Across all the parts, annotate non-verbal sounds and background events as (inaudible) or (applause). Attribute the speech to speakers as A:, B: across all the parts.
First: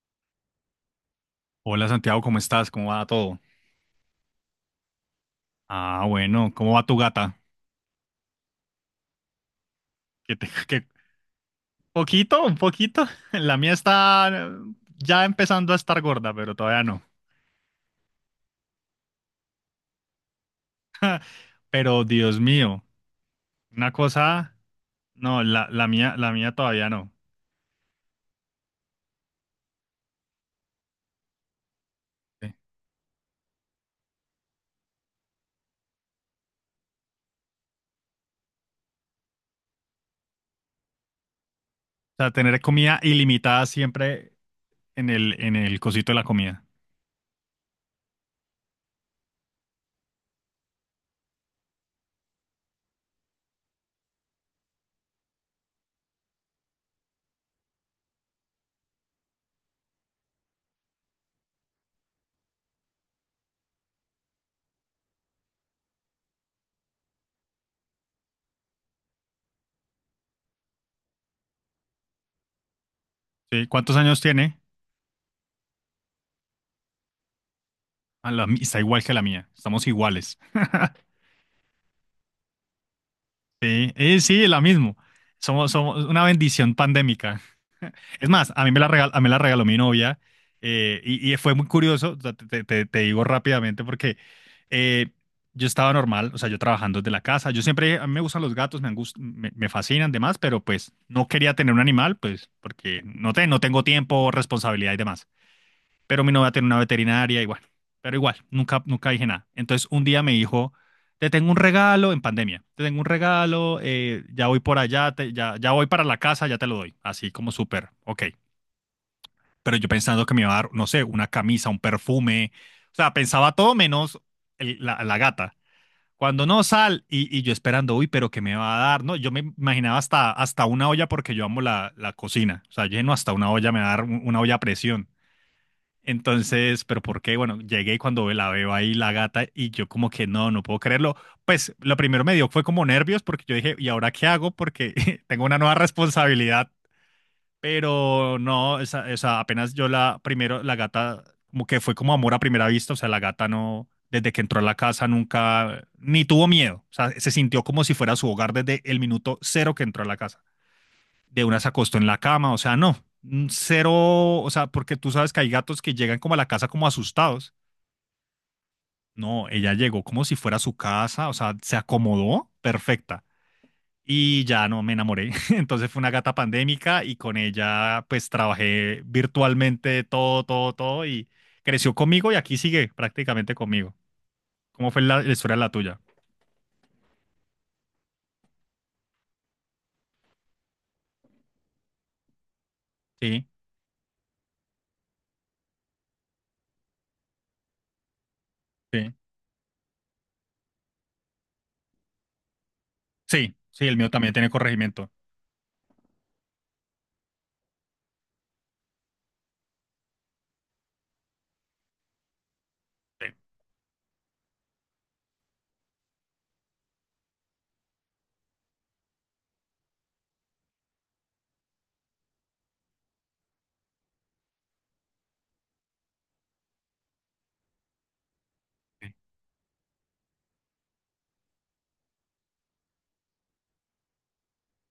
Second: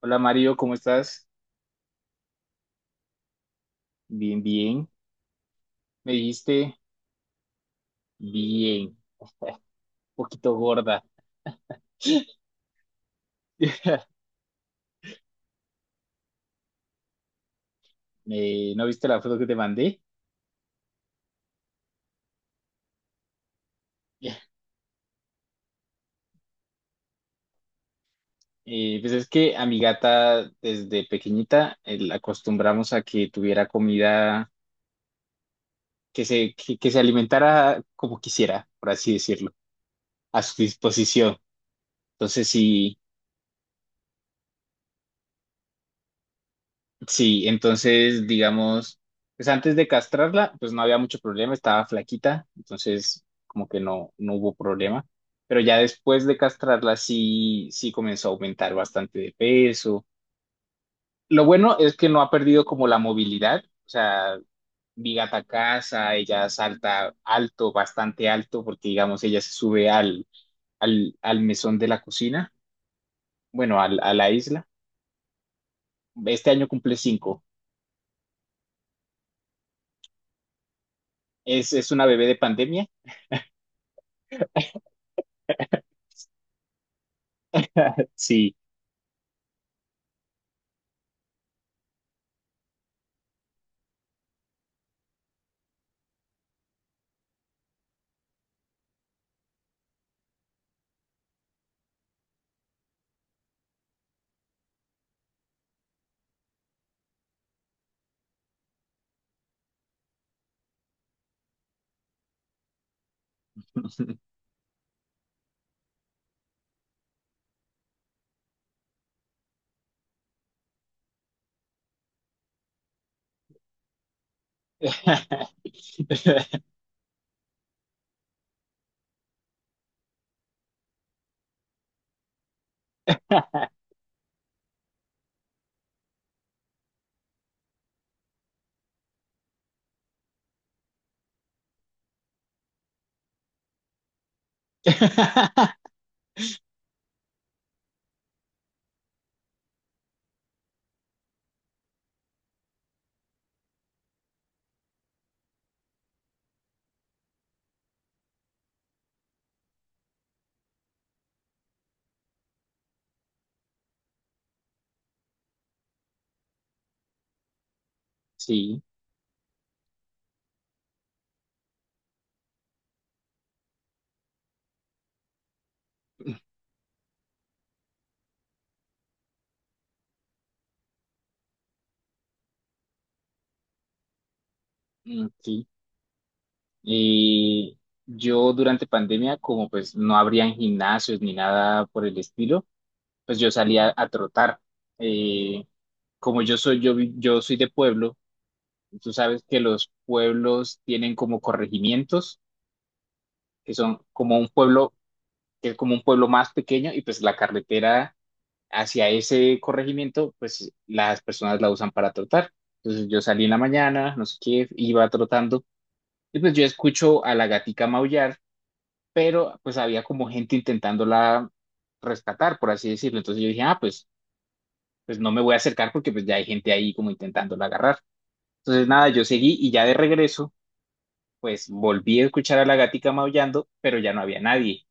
A: Hola Mario, ¿cómo estás?
B: Hola Santiago, ¿cómo estás? ¿Cómo va todo?
A: Bien, bien.
B: Ah,
A: Me
B: bueno, ¿cómo
A: dijiste
B: va tu gata?
A: bien, un
B: Que te-
A: poquito
B: (laughs) que-
A: gorda.
B: poquito, un poquito. (laughs) La mía
A: (laughs)
B: está ya empezando a estar gorda, pero todavía no.
A: ¿No viste la foto que te mandé?
B: Pero Dios mío, una cosa, no, la mía, la mía todavía no.
A: Pues es que a mi gata desde pequeñita la
B: Sí. O
A: acostumbramos a que tuviera comida, que se alimentara como quisiera, por así decirlo, a su disposición.
B: sea,
A: Entonces,
B: tener
A: sí.
B: comida ilimitada siempre en el cosito de la comida.
A: Sí, entonces, digamos, pues antes de castrarla, pues no había mucho problema, estaba flaquita, entonces como que no hubo problema. Pero ya después de castrarla, sí, sí comenzó a aumentar bastante de peso. Lo bueno es que no ha perdido como la movilidad, o sea, mi gata casa, ella salta alto, bastante alto, porque digamos, ella se sube al mesón de la cocina,
B: ¿Sí?
A: bueno,
B: ¿Cuántos
A: a
B: años
A: la
B: tiene?
A: isla. Este año cumple 5.
B: Está igual que la mía. Estamos iguales.
A: Es una bebé de pandemia,
B: Sí, y sí, la mismo. Somos una bendición pandémica. Es más,
A: sí.
B: a mí me la regaló mi novia, y fue muy curioso, o sea, te digo rápidamente porque eh, yo estaba normal, o sea, yo trabajando desde la casa. Yo siempre, a mí me gustan los gatos, me fascinan, demás, pero pues no quería tener un animal, pues porque no, no tengo tiempo, responsabilidad y demás, pero mi novia tiene una veterinaria y bueno, pero igual, nunca dije nada. Entonces un día me dijo, te tengo un regalo en pandemia, te tengo un regalo,
A: (laughs)
B: ya voy por allá, ya, ya voy para la casa, ya te lo doy, así como súper, ok. Pero yo pensando que me iba a dar, no sé, una camisa, un perfume, o sea, pensaba todo menos la gata.
A: (laughs)
B: Cuando no sal y yo esperando, uy, pero ¿qué me va a dar? No, yo me imaginaba hasta una olla porque yo amo la cocina. O sea, lleno hasta una olla, me va a dar una olla a presión. Entonces, pero ¿por qué? Bueno, llegué y cuando la veo ahí la gata y yo como que no, no puedo creerlo. Pues lo primero me dio fue como nervios porque yo dije, ¿y ahora qué hago? Porque (laughs) tengo una nueva responsabilidad, pero no, apenas yo la primero, la gata como que fue como amor a primera vista, o sea, la gata no, desde que entró a la casa nunca, ni tuvo miedo, o sea, se sintió como si fuera su hogar desde el minuto cero que entró a la casa. De una se acostó en la cama, o sea, no, cero, o sea, porque tú sabes que hay gatos que llegan como a la casa como asustados.
A: Sí,
B: No, ella llegó como si fuera su casa, o sea, se acomodó perfecta. Y ya no me enamoré. (laughs) Entonces fue una gata pandémica y con ella pues trabajé virtualmente todo, todo, todo y creció conmigo y aquí sigue prácticamente conmigo. ¿Cómo fue
A: mm,
B: la historia de
A: sí.
B: la tuya?
A: Y yo durante pandemia, como pues no habrían gimnasios ni nada por el estilo, pues
B: Sí,
A: yo salía a trotar. Eh, Como yo soy, yo soy de pueblo, tú
B: sí.
A: sabes que los pueblos tienen como corregimientos,
B: Sí,
A: que
B: sí, el
A: son
B: mío también
A: como un
B: tiene
A: pueblo,
B: corregimiento.
A: que es como un pueblo más pequeño, y pues la carretera hacia ese corregimiento, pues las personas la usan para trotar. Entonces yo
B: Sí,
A: salí en la mañana, no sé qué, iba trotando y pues yo escucho a la gatica maullar, pero pues había como gente intentándola rescatar, por así decirlo. Entonces yo dije, ah, pues no me voy a acercar porque pues ya hay gente ahí como intentándola agarrar. Entonces nada,
B: sí,
A: yo seguí y ya de regreso, pues volví a escuchar a la gatica maullando, pero ya no había nadie.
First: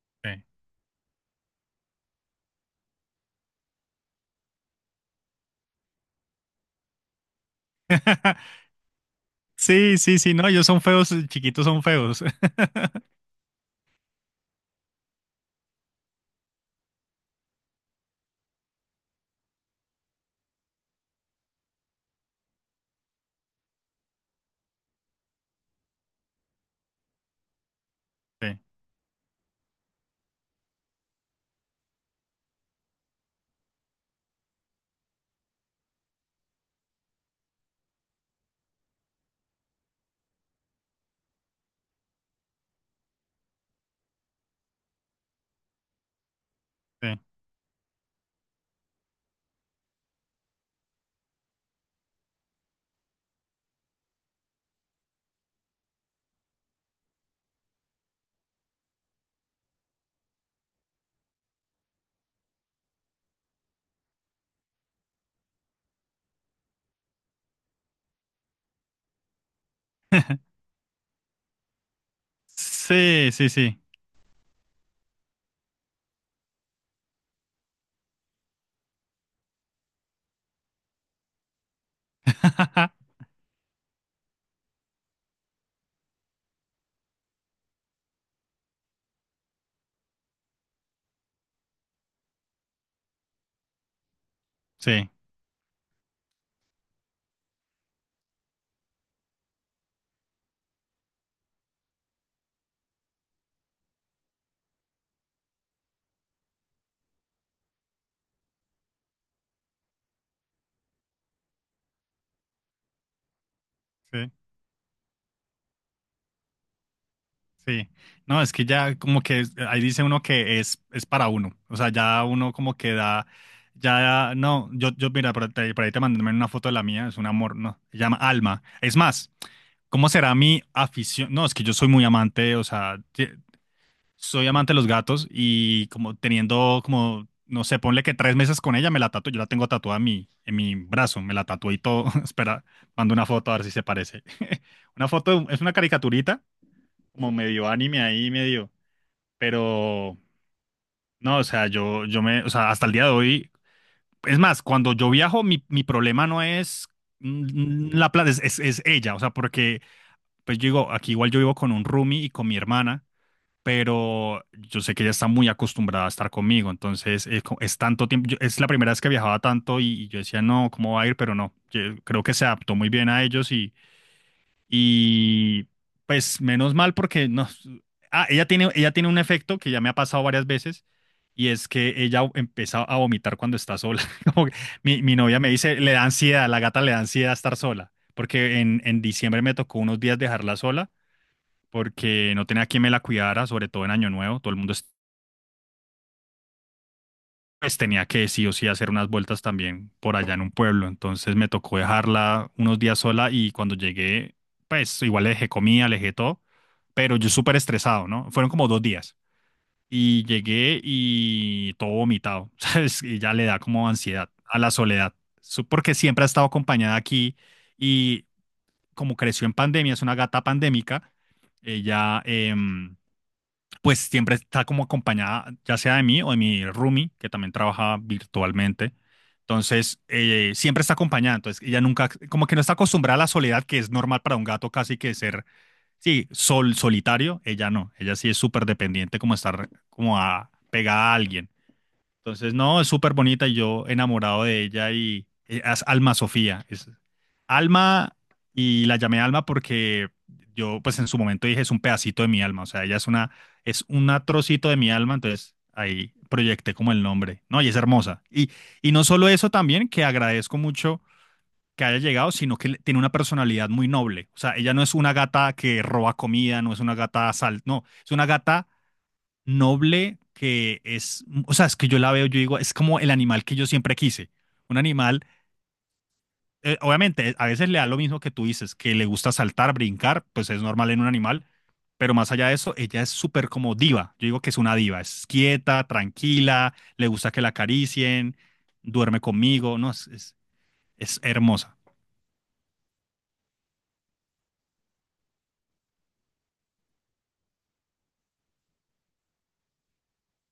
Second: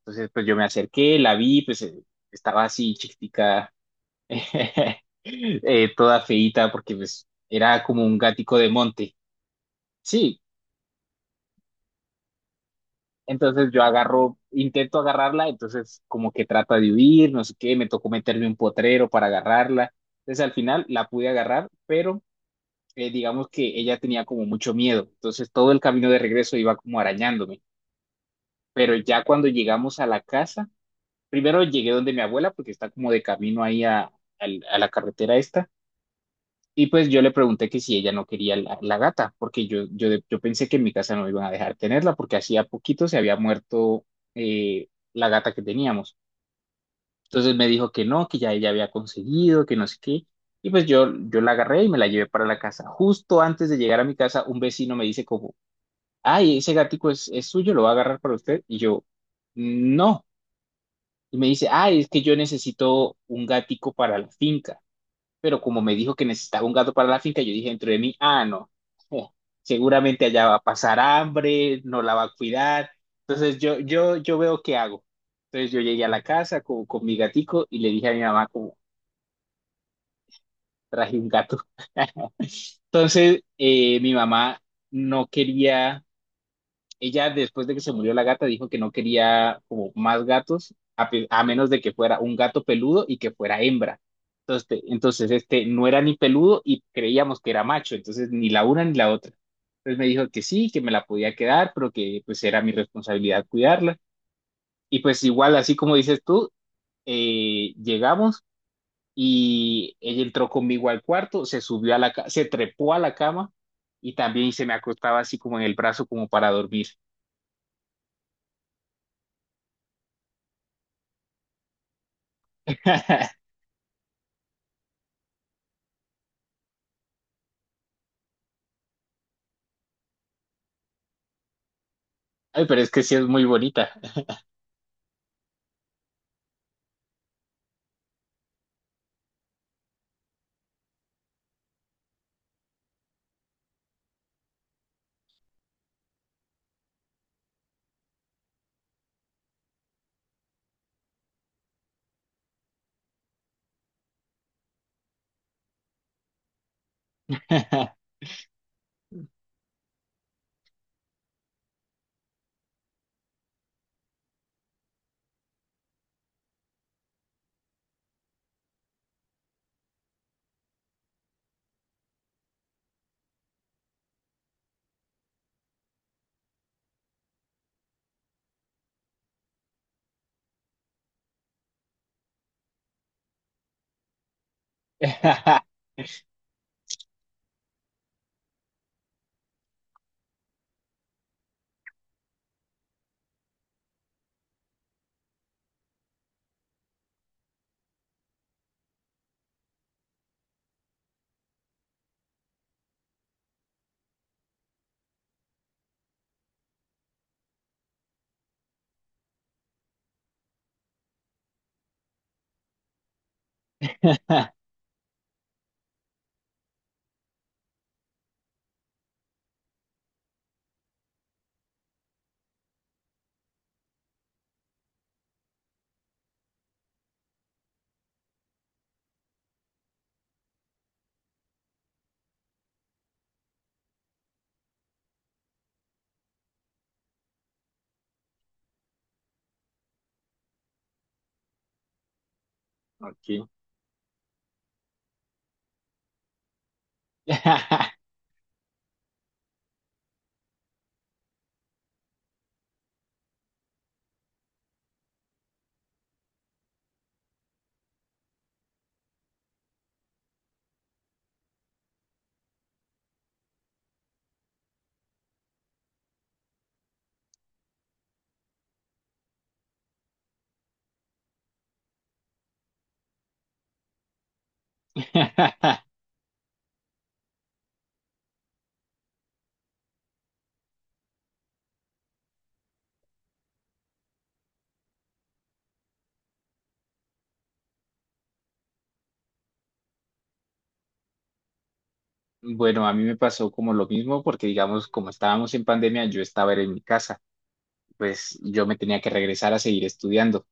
A: Entonces
B: sí.
A: pues yo me acerqué, la vi, pues estaba así chiquitica (laughs) toda feíta porque pues era como un
B: (laughs)
A: gatico de monte.
B: Sí, sí, sí,
A: Sí,
B: no, ellos son feos, chiquitos son feos. (laughs)
A: entonces yo agarro, intento agarrarla, entonces como que trata de huir, no sé qué, me tocó meterme un potrero para agarrarla. Entonces al final la pude agarrar, pero digamos que ella tenía como mucho miedo, entonces todo el camino de regreso iba como arañándome. Pero ya cuando llegamos a la casa, primero llegué donde mi abuela porque está como de camino ahí a, a la carretera esta. Y pues yo le pregunté que si ella no quería la gata, porque yo pensé que en mi casa no iban a dejar tenerla, porque hacía poquito se había muerto la gata que teníamos. Entonces me dijo que no, que ya ella había conseguido, que no sé qué. Y pues yo la agarré y me la llevé para la casa. Justo antes de llegar a mi casa, un vecino me dice como, ay, ese gatico es suyo, lo va a agarrar para usted. Y yo, no. Y me dice, ay, es que yo necesito un gatico para la finca pero como me dijo que necesitaba un gato para la finca, yo dije dentro de mí, ah, no, eh, seguramente allá va a pasar hambre, no la va a cuidar.
B: Sí, sí, sí,
A: Entonces
B: sí.
A: yo veo qué hago. Entonces yo llegué a la casa con mi gatico y le dije a mi mamá como traje un gato. (laughs)
B: Sí, (laughs)
A: Entonces mi mamá no quería ella después de que se murió la gata dijo que no quería como más gatos, a, pe- a menos de que fuera un gato peludo y que fuera hembra. Entonces, te- entonces, este no era ni peludo y creíamos que era macho, entonces ni la una ni la otra. Entonces me dijo que sí, que me la podía quedar, pero que pues era mi responsabilidad cuidarla. Y pues igual, así como dices tú, llegamos y ella entró conmigo al cuarto, se subió a la, se trepó a la cama y
B: sí, sí.
A: también se me acostaba así como en el brazo como para dormir.
B: Sí. No, es que ya como que ahí dice uno que es para uno. O sea, ya uno como que da,
A: (laughs)
B: ya, no, yo mira, ahí por ahí te mandé una foto de la mía, es un amor, no, se llama Alma. Es más, ¿cómo será mi afición? No, es que yo soy muy amante, o
A: Ay, pero es
B: sea,
A: que sí es muy bonita.
B: soy amante de los gatos y como teniendo como, no sé, ponle que tres meses con ella, me la tatué. Yo la tengo tatuada en mi brazo, me la tatué y todo. (laughs) Espera, mando una foto a ver si se parece. (laughs) Una foto, es una caricaturita, como medio anime ahí, medio. Pero, no, o sea, o sea, hasta el día de hoy. Es más, cuando yo viajo, mi problema no es la plata, es ella. O sea, porque, pues yo digo, aquí igual yo vivo con un roomie y con mi hermana, pero yo sé que ella está muy acostumbrada a estar conmigo, entonces es tanto tiempo, es la primera vez que viajaba tanto y yo decía, no, ¿cómo va a ir? Pero no, yo creo que se adaptó muy bien a ellos y pues menos mal porque no, ah, ella tiene un efecto que ya me ha pasado varias veces. Y es que ella empieza a vomitar cuando está sola. (laughs) Como que mi novia me
A: (laughs)
B: dice, le da ansiedad, la gata le da ansiedad estar sola, porque en diciembre me tocó unos días dejarla sola porque no tenía quien me la cuidara, sobre todo en Año Nuevo. Todo el mundo pues, tenía que sí o sí hacer unas vueltas también por allá en un pueblo. Entonces me tocó dejarla unos días sola y cuando llegué, pues igual le dejé comida, le dejé todo, pero yo súper estresado, ¿no? Fueron como dos días y llegué y todo vomitado, (laughs) ¿sabes? Y ya le da como ansiedad a la soledad, porque siempre ha estado acompañada aquí y como creció en pandemia, es una gata pandémica, ella... pues siempre está como acompañada, ya sea de mí o de mi roomie, que también trabaja virtualmente. Entonces, siempre está acompañada. Entonces, ella nunca, como que no está acostumbrada a la soledad, que es normal para un gato casi que ser, sí, solitario. Ella no. Ella sí es súper dependiente, como estar pegada a alguien. Entonces, no, es súper bonita
A: Ok.
B: y yo enamorado de ella y es Alma Sofía. Es Alma y la llamé Alma porque yo pues en su momento dije es un pedacito de mi alma, o sea, ella es una, es un trocito de mi alma, entonces ahí proyecté como el nombre. No, y es hermosa. Y no solo eso, también que agradezco mucho que haya llegado, sino que tiene una personalidad muy noble. O sea, ella no es una gata que roba comida, no es una gata sal, no, es una gata noble que es, o sea, es que yo la veo, yo digo, es como el animal que yo siempre quise. Un animal,
A: (laughs)
B: obviamente, a veces le da lo mismo que tú dices, que le gusta saltar, brincar, pues es normal en un animal, pero más allá de eso, ella es súper como diva. Yo digo que es una diva, es quieta, tranquila, le gusta que la acaricien, duerme conmigo, no, es hermosa.
A: Bueno, a mí me pasó como lo mismo porque, digamos, como estábamos en pandemia, yo estaba era en mi casa, pues yo me tenía que regresar a seguir estudiando.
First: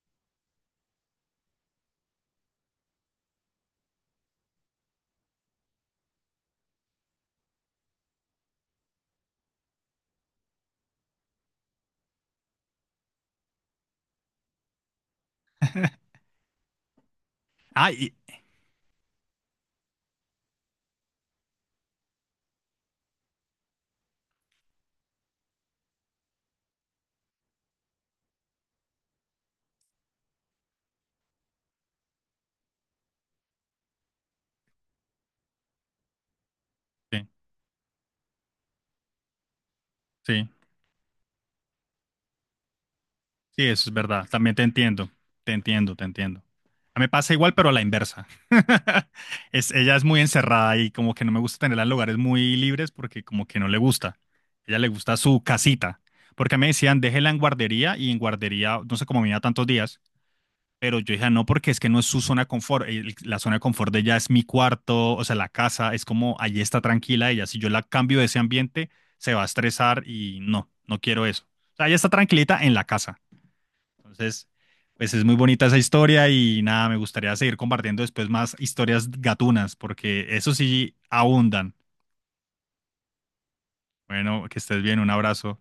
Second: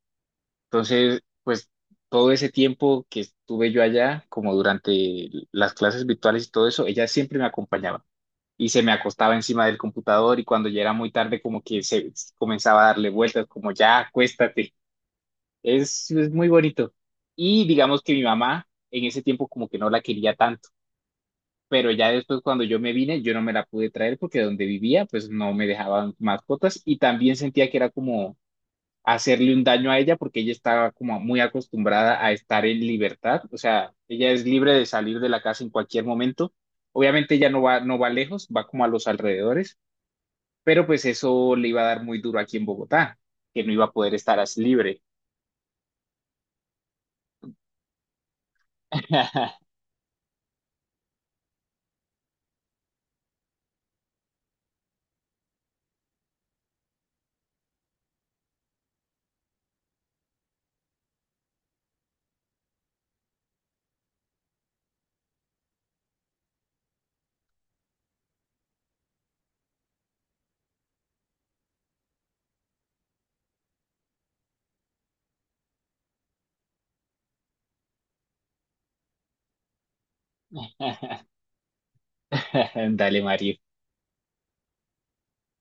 A: Entonces, pues todo ese tiempo que estuve yo allá, como durante las clases virtuales y todo eso, ella siempre me acompañaba y se me acostaba encima del computador y cuando ya era muy tarde, como que se comenzaba a darle vueltas, como ya, acuéstate. Es muy bonito. Y
B: Ah,
A: digamos que
B: y,
A: mi mamá en ese tiempo como que no la quería tanto, pero ya después cuando yo me vine, yo no me la pude traer porque donde vivía pues no me dejaban mascotas y también sentía que era como hacerle un daño a ella porque ella estaba como muy acostumbrada a estar en libertad, o sea, ella es libre de salir de la casa en cualquier momento.
B: sí,
A: Obviamente ella no va lejos, va como a los alrededores,
B: sí.
A: pero pues eso le iba a dar muy duro aquí en Bogotá, que
B: Sí,
A: no iba
B: eso
A: a
B: es
A: poder
B: verdad.
A: estar
B: También
A: así
B: te
A: libre.
B: entiendo. Te entiendo, te entiendo. A mí me pasa igual, pero a la inversa. (laughs) Es, ella es muy encerrada y como que no me gusta tenerla en lugares muy libres porque como que no le gusta. Ella le gusta su casita. Porque me decían, déjela en guardería y en guardería, no sé cómo me iba tantos días, pero yo dije, no, porque es que no es su zona de confort. La zona de confort de ella es mi cuarto, o sea, la casa, es como, allí está tranquila ella. Si yo la cambio de ese ambiente, se va a estresar y no, no quiero eso. O sea, ella está tranquilita en la casa. Entonces, pues es muy bonita esa historia y nada, me gustaría seguir compartiendo después más historias gatunas, porque eso sí
A: (laughs)
B: abundan.
A: (laughs) Dale, Mario.
B: Bueno, que estés bien, un abrazo.